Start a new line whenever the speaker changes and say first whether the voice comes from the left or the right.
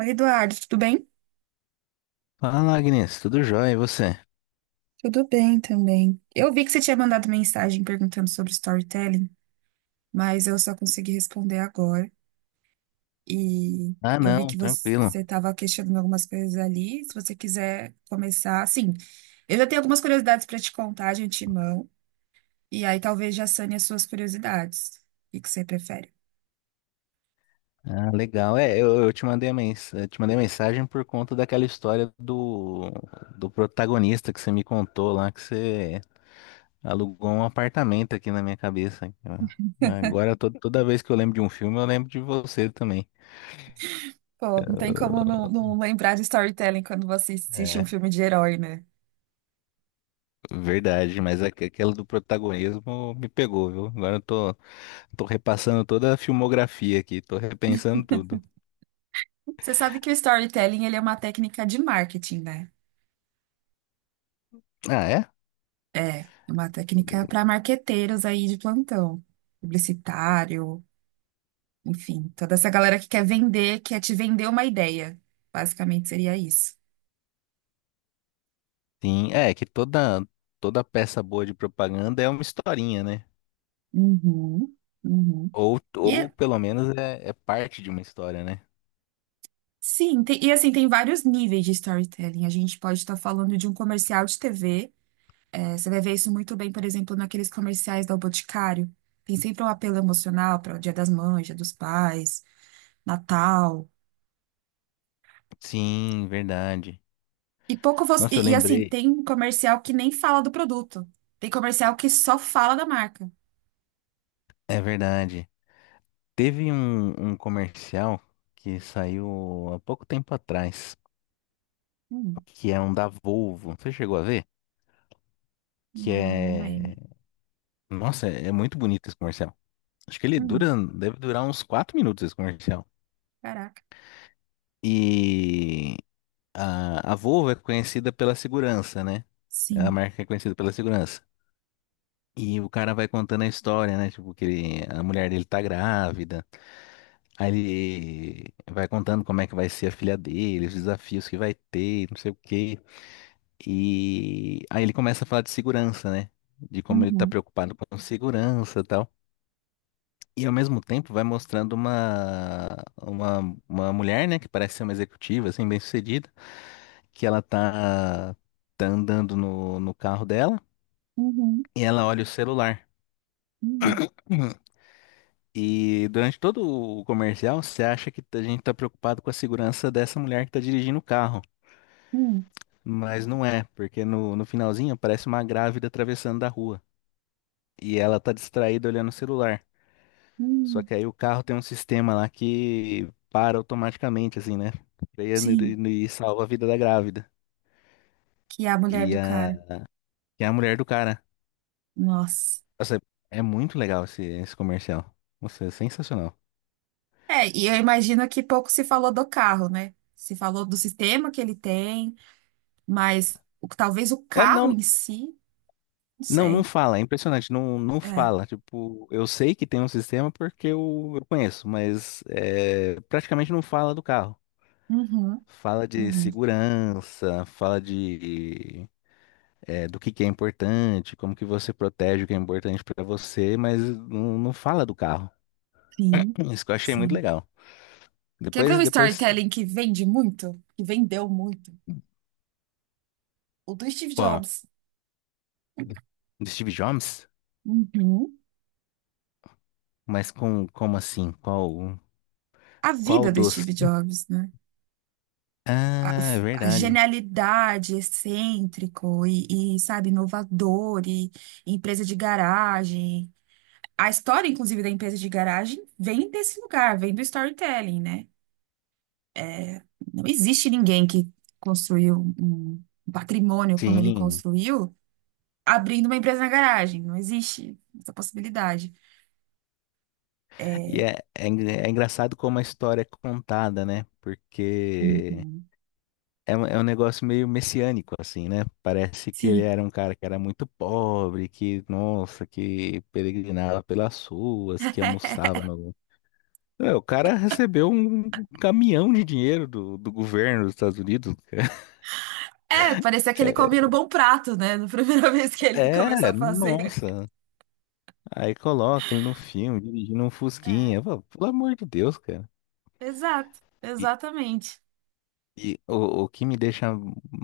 right: Oi, Eduardo, tudo bem?
left: Fala, Agnes, tudo jóia, e você?
right: Tudo bem também. Eu vi que você tinha mandado mensagem perguntando sobre storytelling, mas eu só consegui responder agora. E
left: Ah,
right: eu vi
left: não,
right: que
left: tranquilo.
right: você estava questionando algumas coisas ali. Se você quiser começar, assim, eu já tenho algumas curiosidades para te contar de antemão, e aí talvez já sane as suas curiosidades. O que que você prefere?
left: Ah, legal. Eu te mandei a mens eu te mandei mensagem por conta daquela história do protagonista que você me contou lá, que você alugou um apartamento aqui na minha cabeça. Agora, toda vez que eu lembro de um filme, eu lembro de você também.
right: Pô, não tem como não, não lembrar de storytelling quando você assiste um
left: É,
right: filme de herói, né?
left: verdade, mas aquela do protagonismo me pegou, viu? Agora tô repassando toda a filmografia aqui, tô repensando tudo.
right: Você sabe que o storytelling, ele é uma técnica de marketing, né?
left: Ah, é?
right: É, é uma técnica para marqueteiros aí de plantão, publicitário, enfim, toda essa galera que quer vender, quer te vender uma ideia. Basicamente seria isso.
left: Sim, é que toda peça boa de propaganda é uma historinha, né?
right: Uhum, uhum.
left: Ou,
right: E
left: ou pelo menos é parte de uma história, né?
right: e assim, tem vários níveis de storytelling. A gente pode estar falando de um comercial de TV. É, você vai ver isso muito bem, por exemplo, naqueles comerciais do Boticário. Tem sempre um apelo emocional para o Dia das Mães, Dia dos Pais, Natal.
left: Sim, verdade.
right: E pouco você.
left: Nossa, eu
right: Assim,
left: lembrei,
right: tem comercial que nem fala do produto. Tem comercial que só fala da marca.
left: é verdade. Teve um comercial que saiu há pouco tempo atrás,
right: Hum,
left: que é um da Volvo. Você chegou a ver? Que
right: não, não
left: é.
right: lembro.
left: Nossa, é muito bonito esse comercial. Acho que
right: Hum,
left: deve durar uns 4 minutos esse comercial.
right: caraca.
left: E a Volvo é conhecida pela segurança, né? É a
right: Sim.
left: marca que é conhecida pela segurança. E o cara vai contando a história, né? Tipo, que a mulher dele tá grávida. Aí ele vai contando como é que vai ser a filha dele, os desafios que vai ter, não sei o quê. E aí ele começa a falar de segurança, né? De como ele tá
right: Uhum,
left: preocupado com segurança e tal. E ao mesmo tempo vai mostrando uma, uma mulher, né? Que parece ser uma executiva, assim, bem-sucedida. Que tá andando no carro dela
right: uhum,
left: e ela olha o celular.
right: uhum,
left: E durante todo o comercial, você acha que a gente está preocupado com a segurança dessa mulher que está dirigindo o carro.
right: uhum,
left: Mas não é, porque no finalzinho aparece uma grávida atravessando da rua. E ela está distraída olhando o celular. Só
right: uhum.
left: que aí o carro tem um sistema lá que para automaticamente, assim, né? Freia
right: Sim.
left: e salva a vida da grávida.
right: Que é a mulher
left: E
right: do
left: a,
right: cara.
left: e a mulher do cara.
right: Nossa.
left: Nossa, é muito legal esse comercial. Nossa, é sensacional.
right: É, e eu imagino que pouco se falou do carro, né? Se falou do sistema que ele tem, talvez o
left: É,
right: carro
left: não,
right: em si, não
left: Não, não
right: sei.
left: fala, é impressionante, não, não
right: É.
left: fala. Tipo, eu sei que tem um sistema porque eu conheço, mas é, praticamente não fala do carro.
right: Uhum,
left: Fala de
right: uhum.
left: segurança, fala de é, do que é importante, como que você protege o que é importante pra você, mas não, não fala do carro.
right: Sim,
left: Isso que eu achei muito
right: sim.
left: legal.
right: Quer ver um
left: Depois,
right: storytelling que vende muito? Que vendeu muito? O do Steve
left: bom,
right: Jobs.
left: do Steve Jobs?
right: Uhum.
left: Mas como assim? Qual,
right: A
left: qual
right: vida do Steve
left: dos?
right: Jobs, né? A, o
left: Ah, é
right: f- a
left: verdade.
right: genialidade, excêntrico e sabe, inovador e empresa de garagem. A história, inclusive, da empresa de garagem vem desse lugar, vem do storytelling, né? Não existe ninguém que construiu um patrimônio como ele
left: Sim.
right: construiu abrindo uma empresa na garagem. Não existe essa possibilidade.
left: E é engraçado como a história é contada, né? Porque
right: Uhum.
left: é, é um negócio meio messiânico, assim, né? Parece que ele
right: Sim.
left: era um cara que era muito pobre, que, nossa, que peregrinava pelas ruas, que almoçava no. É, o cara recebeu um caminhão de dinheiro do governo dos Estados Unidos.
right: É, parecia que ele comia no
left: É,
right: bom prato, né? Na primeira vez que ele começou a fazer.
left: nossa. Aí coloca ele no filme, dirigindo um
right: É,
left: Fusquinha. Pô, pelo amor de Deus, cara.
right: exato, exatamente.
left: E o que me deixa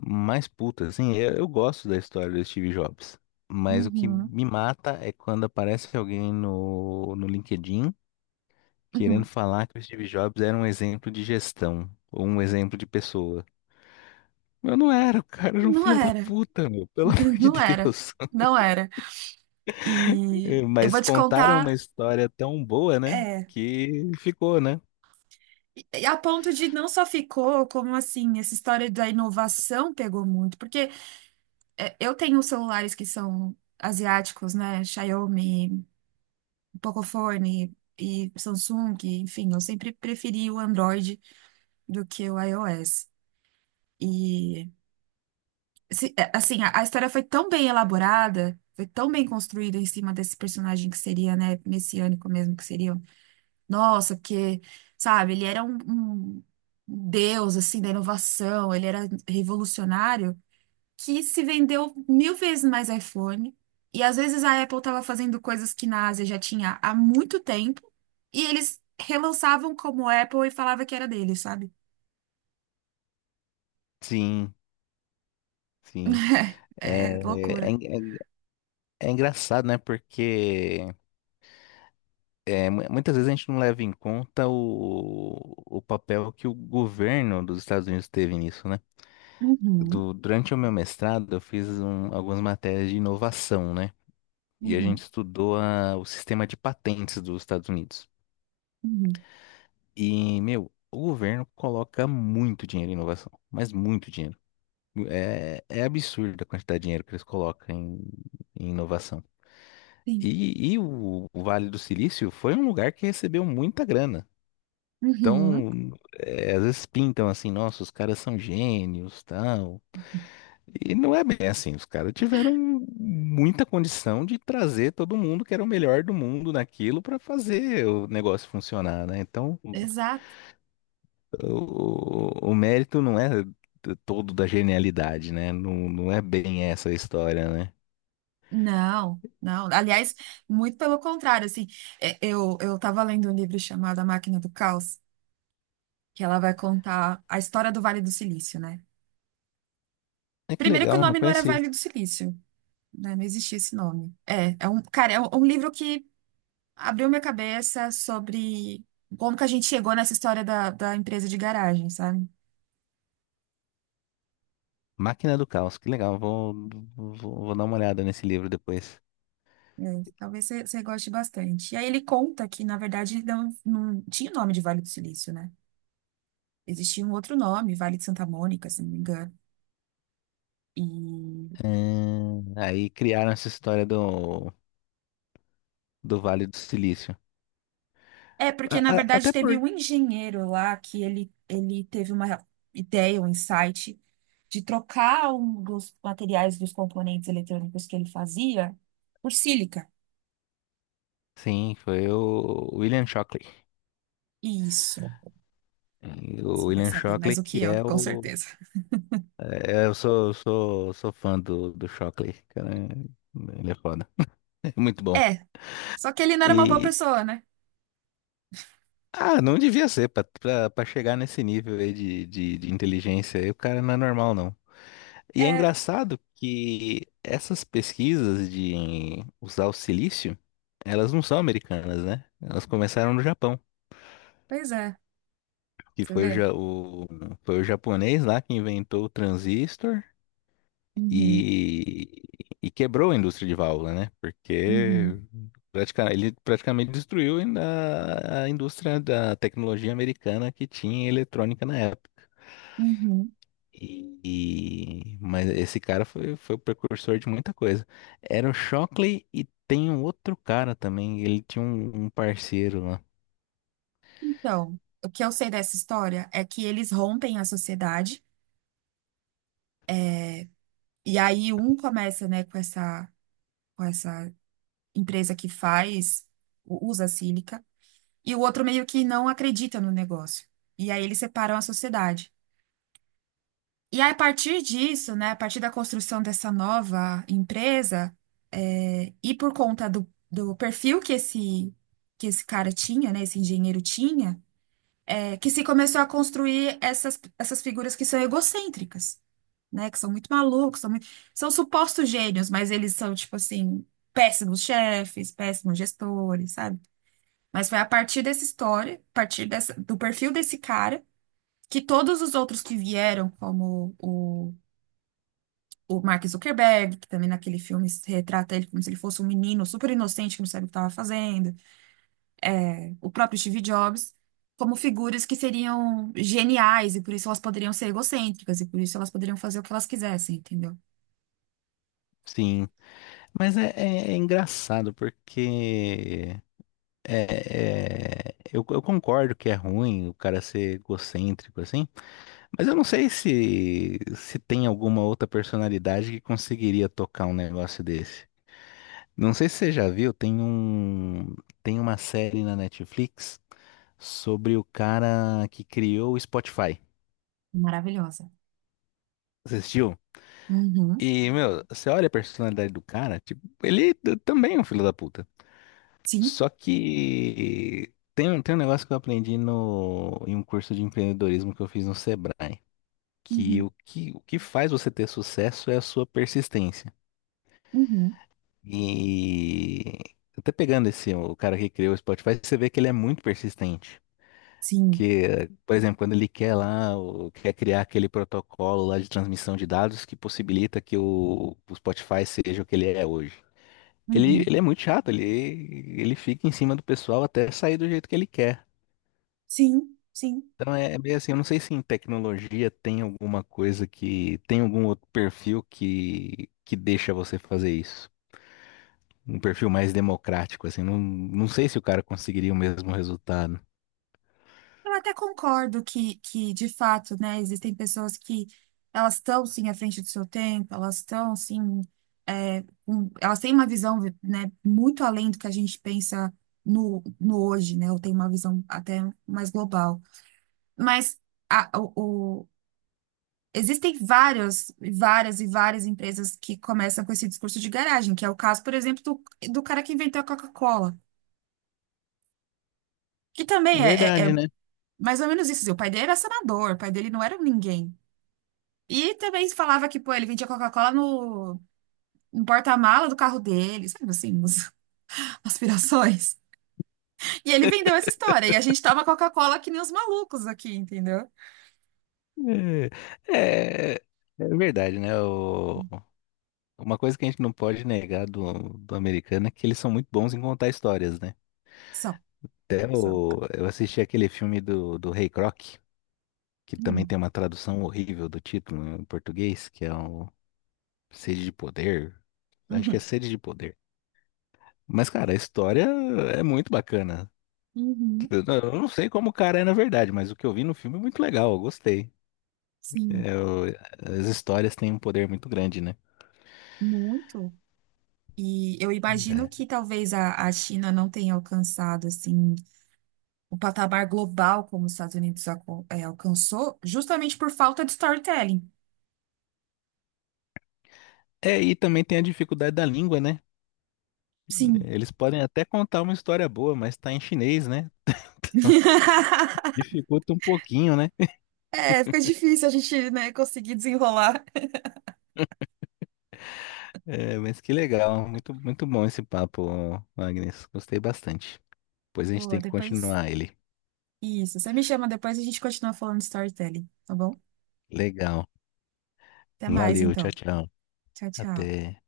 left: mais puto, assim, eu gosto da história do Steve Jobs, mas o que
right: Uhum,
left: me mata é quando aparece alguém no LinkedIn querendo
right: uhum.
left: falar que o Steve Jobs era um exemplo de gestão, ou um exemplo de pessoa. Eu não era, o cara era um
right: Não
left: filho da
right: era,
left: puta, meu, pelo amor de
right: não era,
left: Deus.
right: não era.
left: É,
right: E eu
left: mas
right: vou te
left: contaram uma
right: contar,
left: história tão boa, né,
right: é,
left: que ficou, né?
right: e a ponto de não só ficou, como assim, essa história da inovação pegou muito, porque eu tenho celulares que são asiáticos, né? Xiaomi, Pocophone e Samsung, enfim, eu sempre preferi o Android do que o iOS. E, assim, a história foi tão bem elaborada, foi tão bem construída em cima desse personagem que seria, né, messiânico mesmo, que seria. Nossa, porque, sabe, ele era um deus, assim, da inovação, ele era revolucionário, que se vendeu mil vezes mais iPhone. E às vezes a Apple estava fazendo coisas que na Ásia já tinha há muito tempo, e eles relançavam como Apple e falava que era dele, sabe?
left: Sim, sim. É,
right: É
left: é,
right: loucura.
left: en- é, en- é engraçado, né, porque. É, muitas vezes a gente não leva em conta o papel que o governo dos Estados Unidos teve nisso, né?
right: Uhum.
left: Durante o meu mestrado, eu fiz algumas matérias de inovação, né? E a
right: Uhum,
left: gente estudou o sistema de patentes dos Estados Unidos.
right: uhum,
left: E, meu, o governo coloca muito dinheiro em inovação, mas muito dinheiro. É, é absurda a quantidade de dinheiro que eles colocam em inovação.
right: sim.
left: O Vale do Silício foi um lugar que recebeu muita grana.
right: Uhum,
left: Então, é, às vezes pintam assim, nossa, os caras são gênios, tal. E não é bem assim, os caras tiveram muita condição de trazer todo mundo que era o melhor do mundo naquilo para fazer o negócio funcionar, né? Então,
right: exato.
left: o mérito não é todo da genialidade, né? Não, não é bem essa a história, né?
right: Não, não. Aliás, muito pelo contrário, assim, eu estava lendo um livro chamado A Máquina do Caos, que ela vai contar a história do Vale do Silício, né?
left: É que
right: Primeiro que o
left: legal, não
right: nome não era
left: conhecia.
right: Vale do Silício, né? Não existia esse nome. É um livro que abriu minha cabeça sobre como que a gente chegou nessa história da empresa de garagem, sabe?
left: Máquina do Caos, que legal, vou dar uma olhada nesse livro depois.
right: É, talvez você goste bastante. E aí ele conta que, na verdade, não, não tinha o nome de Vale do Silício, né? Existia um outro nome, Vale de Santa Mônica, se não me engano. E
left: É, aí criaram essa história do Vale do Silício.
right: é porque, na verdade,
left: Até por.
right: teve um engenheiro lá que ele teve uma ideia, um insight de trocar um dos materiais dos componentes eletrônicos que ele fazia por sílica.
left: Sim, foi o William Shockley.
right: Isso,
left: E o
right: você vai
left: William
right: saber mais
left: Shockley,
right: do
left: que
right: que eu,
left: é
right: com
left: o.
right: certeza.
left: É, eu sou fã do Shockley, cara. Ele é foda. Muito bom.
right: É, só que ele não era uma boa
left: E.
right: pessoa, né?
left: Ah, não devia ser, pra chegar nesse nível aí de inteligência aí, o cara não é normal, não. E é
right: É,
left: engraçado que essas pesquisas de usar o silício, elas não são americanas, né? Elas começaram no Japão.
right: pois é,
left: Que
right: você
left: foi o,
right: vê.
left: foi o japonês lá que inventou o transistor
right: Uhum.
left: e, e quebrou a indústria de válvula, né? Porque
right: Uhum,
left: ele praticamente destruiu ainda a indústria da tecnologia americana que tinha eletrônica na época.
right: uhum.
left: Mas esse cara foi o precursor de muita coisa. Era o Shockley e tem um outro cara também. Ele tinha um parceiro lá.
right: Então, o que eu sei dessa história é que eles rompem a sociedade e aí um começa, né, com essa empresa que faz, usa sílica, e o outro meio que não acredita no negócio. E aí eles separam a sociedade. E aí, a partir disso, né, a partir da construção dessa nova empresa, e por conta do perfil que que esse cara tinha, né, esse engenheiro tinha, é, que se começou a construir essas figuras que são egocêntricas, né? Que são muito malucos, são supostos gênios, mas eles são, tipo assim, péssimos chefes, péssimos gestores, sabe? Mas foi a partir dessa história, a partir dessa, do perfil desse cara, que todos os outros que vieram, como o Mark Zuckerberg, que também naquele filme se retrata ele como se ele fosse um menino super inocente que não sabe o que estava fazendo, o próprio Steve Jobs, como figuras que seriam geniais e por isso elas poderiam ser egocêntricas e por isso elas poderiam fazer o que elas quisessem, entendeu?
left: Sim. Mas é engraçado porque eu concordo que é ruim o cara ser egocêntrico assim, mas eu não sei se tem alguma outra personalidade que conseguiria tocar um negócio desse. Não sei se você já viu, tem tem uma série na Netflix sobre o cara que criou o Spotify.
right: Maravilhosa.
left: Você assistiu?
right: Uhum.
left: E, meu, você olha a personalidade do cara, tipo, ele também é um filho da puta.
right: Sim.
left: Só que tem, tem um negócio que eu aprendi no, em um curso de empreendedorismo que eu fiz no Sebrae, que
right: Uhum.
left: o que faz você ter sucesso é a sua persistência.
right: Uhum.
left: E até pegando esse, o cara que criou o Spotify, você vê que ele é muito persistente.
right: Sim.
left: Que, por exemplo, quando ele quer lá, quer criar aquele protocolo lá de transmissão de dados que possibilita que o Spotify seja o que ele é hoje.
right: Uhum.
left: Ele é muito chato, ele fica em cima do pessoal até sair do jeito que ele quer.
right: Sim. Sim.
left: Então é meio assim, eu não sei se em tecnologia tem alguma coisa que, tem algum outro perfil que deixa você fazer isso. Um perfil mais democrático, assim, não, não sei se o cara conseguiria o mesmo resultado.
right: Eu até concordo que, de fato, né, existem pessoas que elas estão, sim, à frente do seu tempo, elas estão, sim, elas têm uma visão, né, muito além do que a gente pensa no hoje, né, ou tem uma visão até mais global. Mas a- o, o- existem várias, várias e várias empresas que começam com esse discurso de garagem, que é o caso, por exemplo, do cara que inventou a Coca-Cola, que
left: É,
right: também
left: verdade,
right: é
left: né?
right: mais ou menos isso. Assim, o pai dele era senador, o pai dele não era ninguém. E também falava que, pô, ele vendia Coca-Cola no porta-mala do carro dele, sabe assim, umas aspirações. E ele vendeu essa história, e a gente toma Coca-Cola que nem os malucos aqui, entendeu?
left: É, é, é verdade, né? Uma coisa que a gente não pode negar do americano é que eles são muito bons em contar histórias, né?
right: São,
left: Até
right: são.
left: eu assisti aquele filme do Rei Croc, que também
right: Hum,
left: tem uma tradução horrível do título em português, que é o Sede de Poder. Acho que é
right: Uhum.
left: Sede de Poder. Mas, cara, a história é muito bacana.
right: Uhum.
left: Eu não sei como o cara é na verdade, mas o que eu vi no filme é muito legal, eu gostei.
right: Sim,
left: É, as histórias têm um poder muito grande, né?
right: muito. E eu imagino
left: Verdade.
right: que talvez a China não tenha alcançado assim o patamar global como os Estados Unidos alcançou, justamente por falta de storytelling.
left: É, e também tem a dificuldade da língua, né?
right: Sim.
left: Eles podem até contar uma história boa, mas tá em chinês, né? Dificulta um pouquinho, né?
right: É, fica difícil a gente, né, conseguir desenrolar.
left: É, mas que legal, muito, muito bom esse papo, Agnes. Gostei bastante. Pois a gente
right: Pô,
left: tem que
right: depois.
left: continuar ele.
right: Isso, você me chama depois e a gente continua falando de storytelling, tá bom?
left: Legal.
right: Até mais,
left: Valeu, tchau,
right: então.
left: tchau.
right: Tchau, tchau.
left: Até.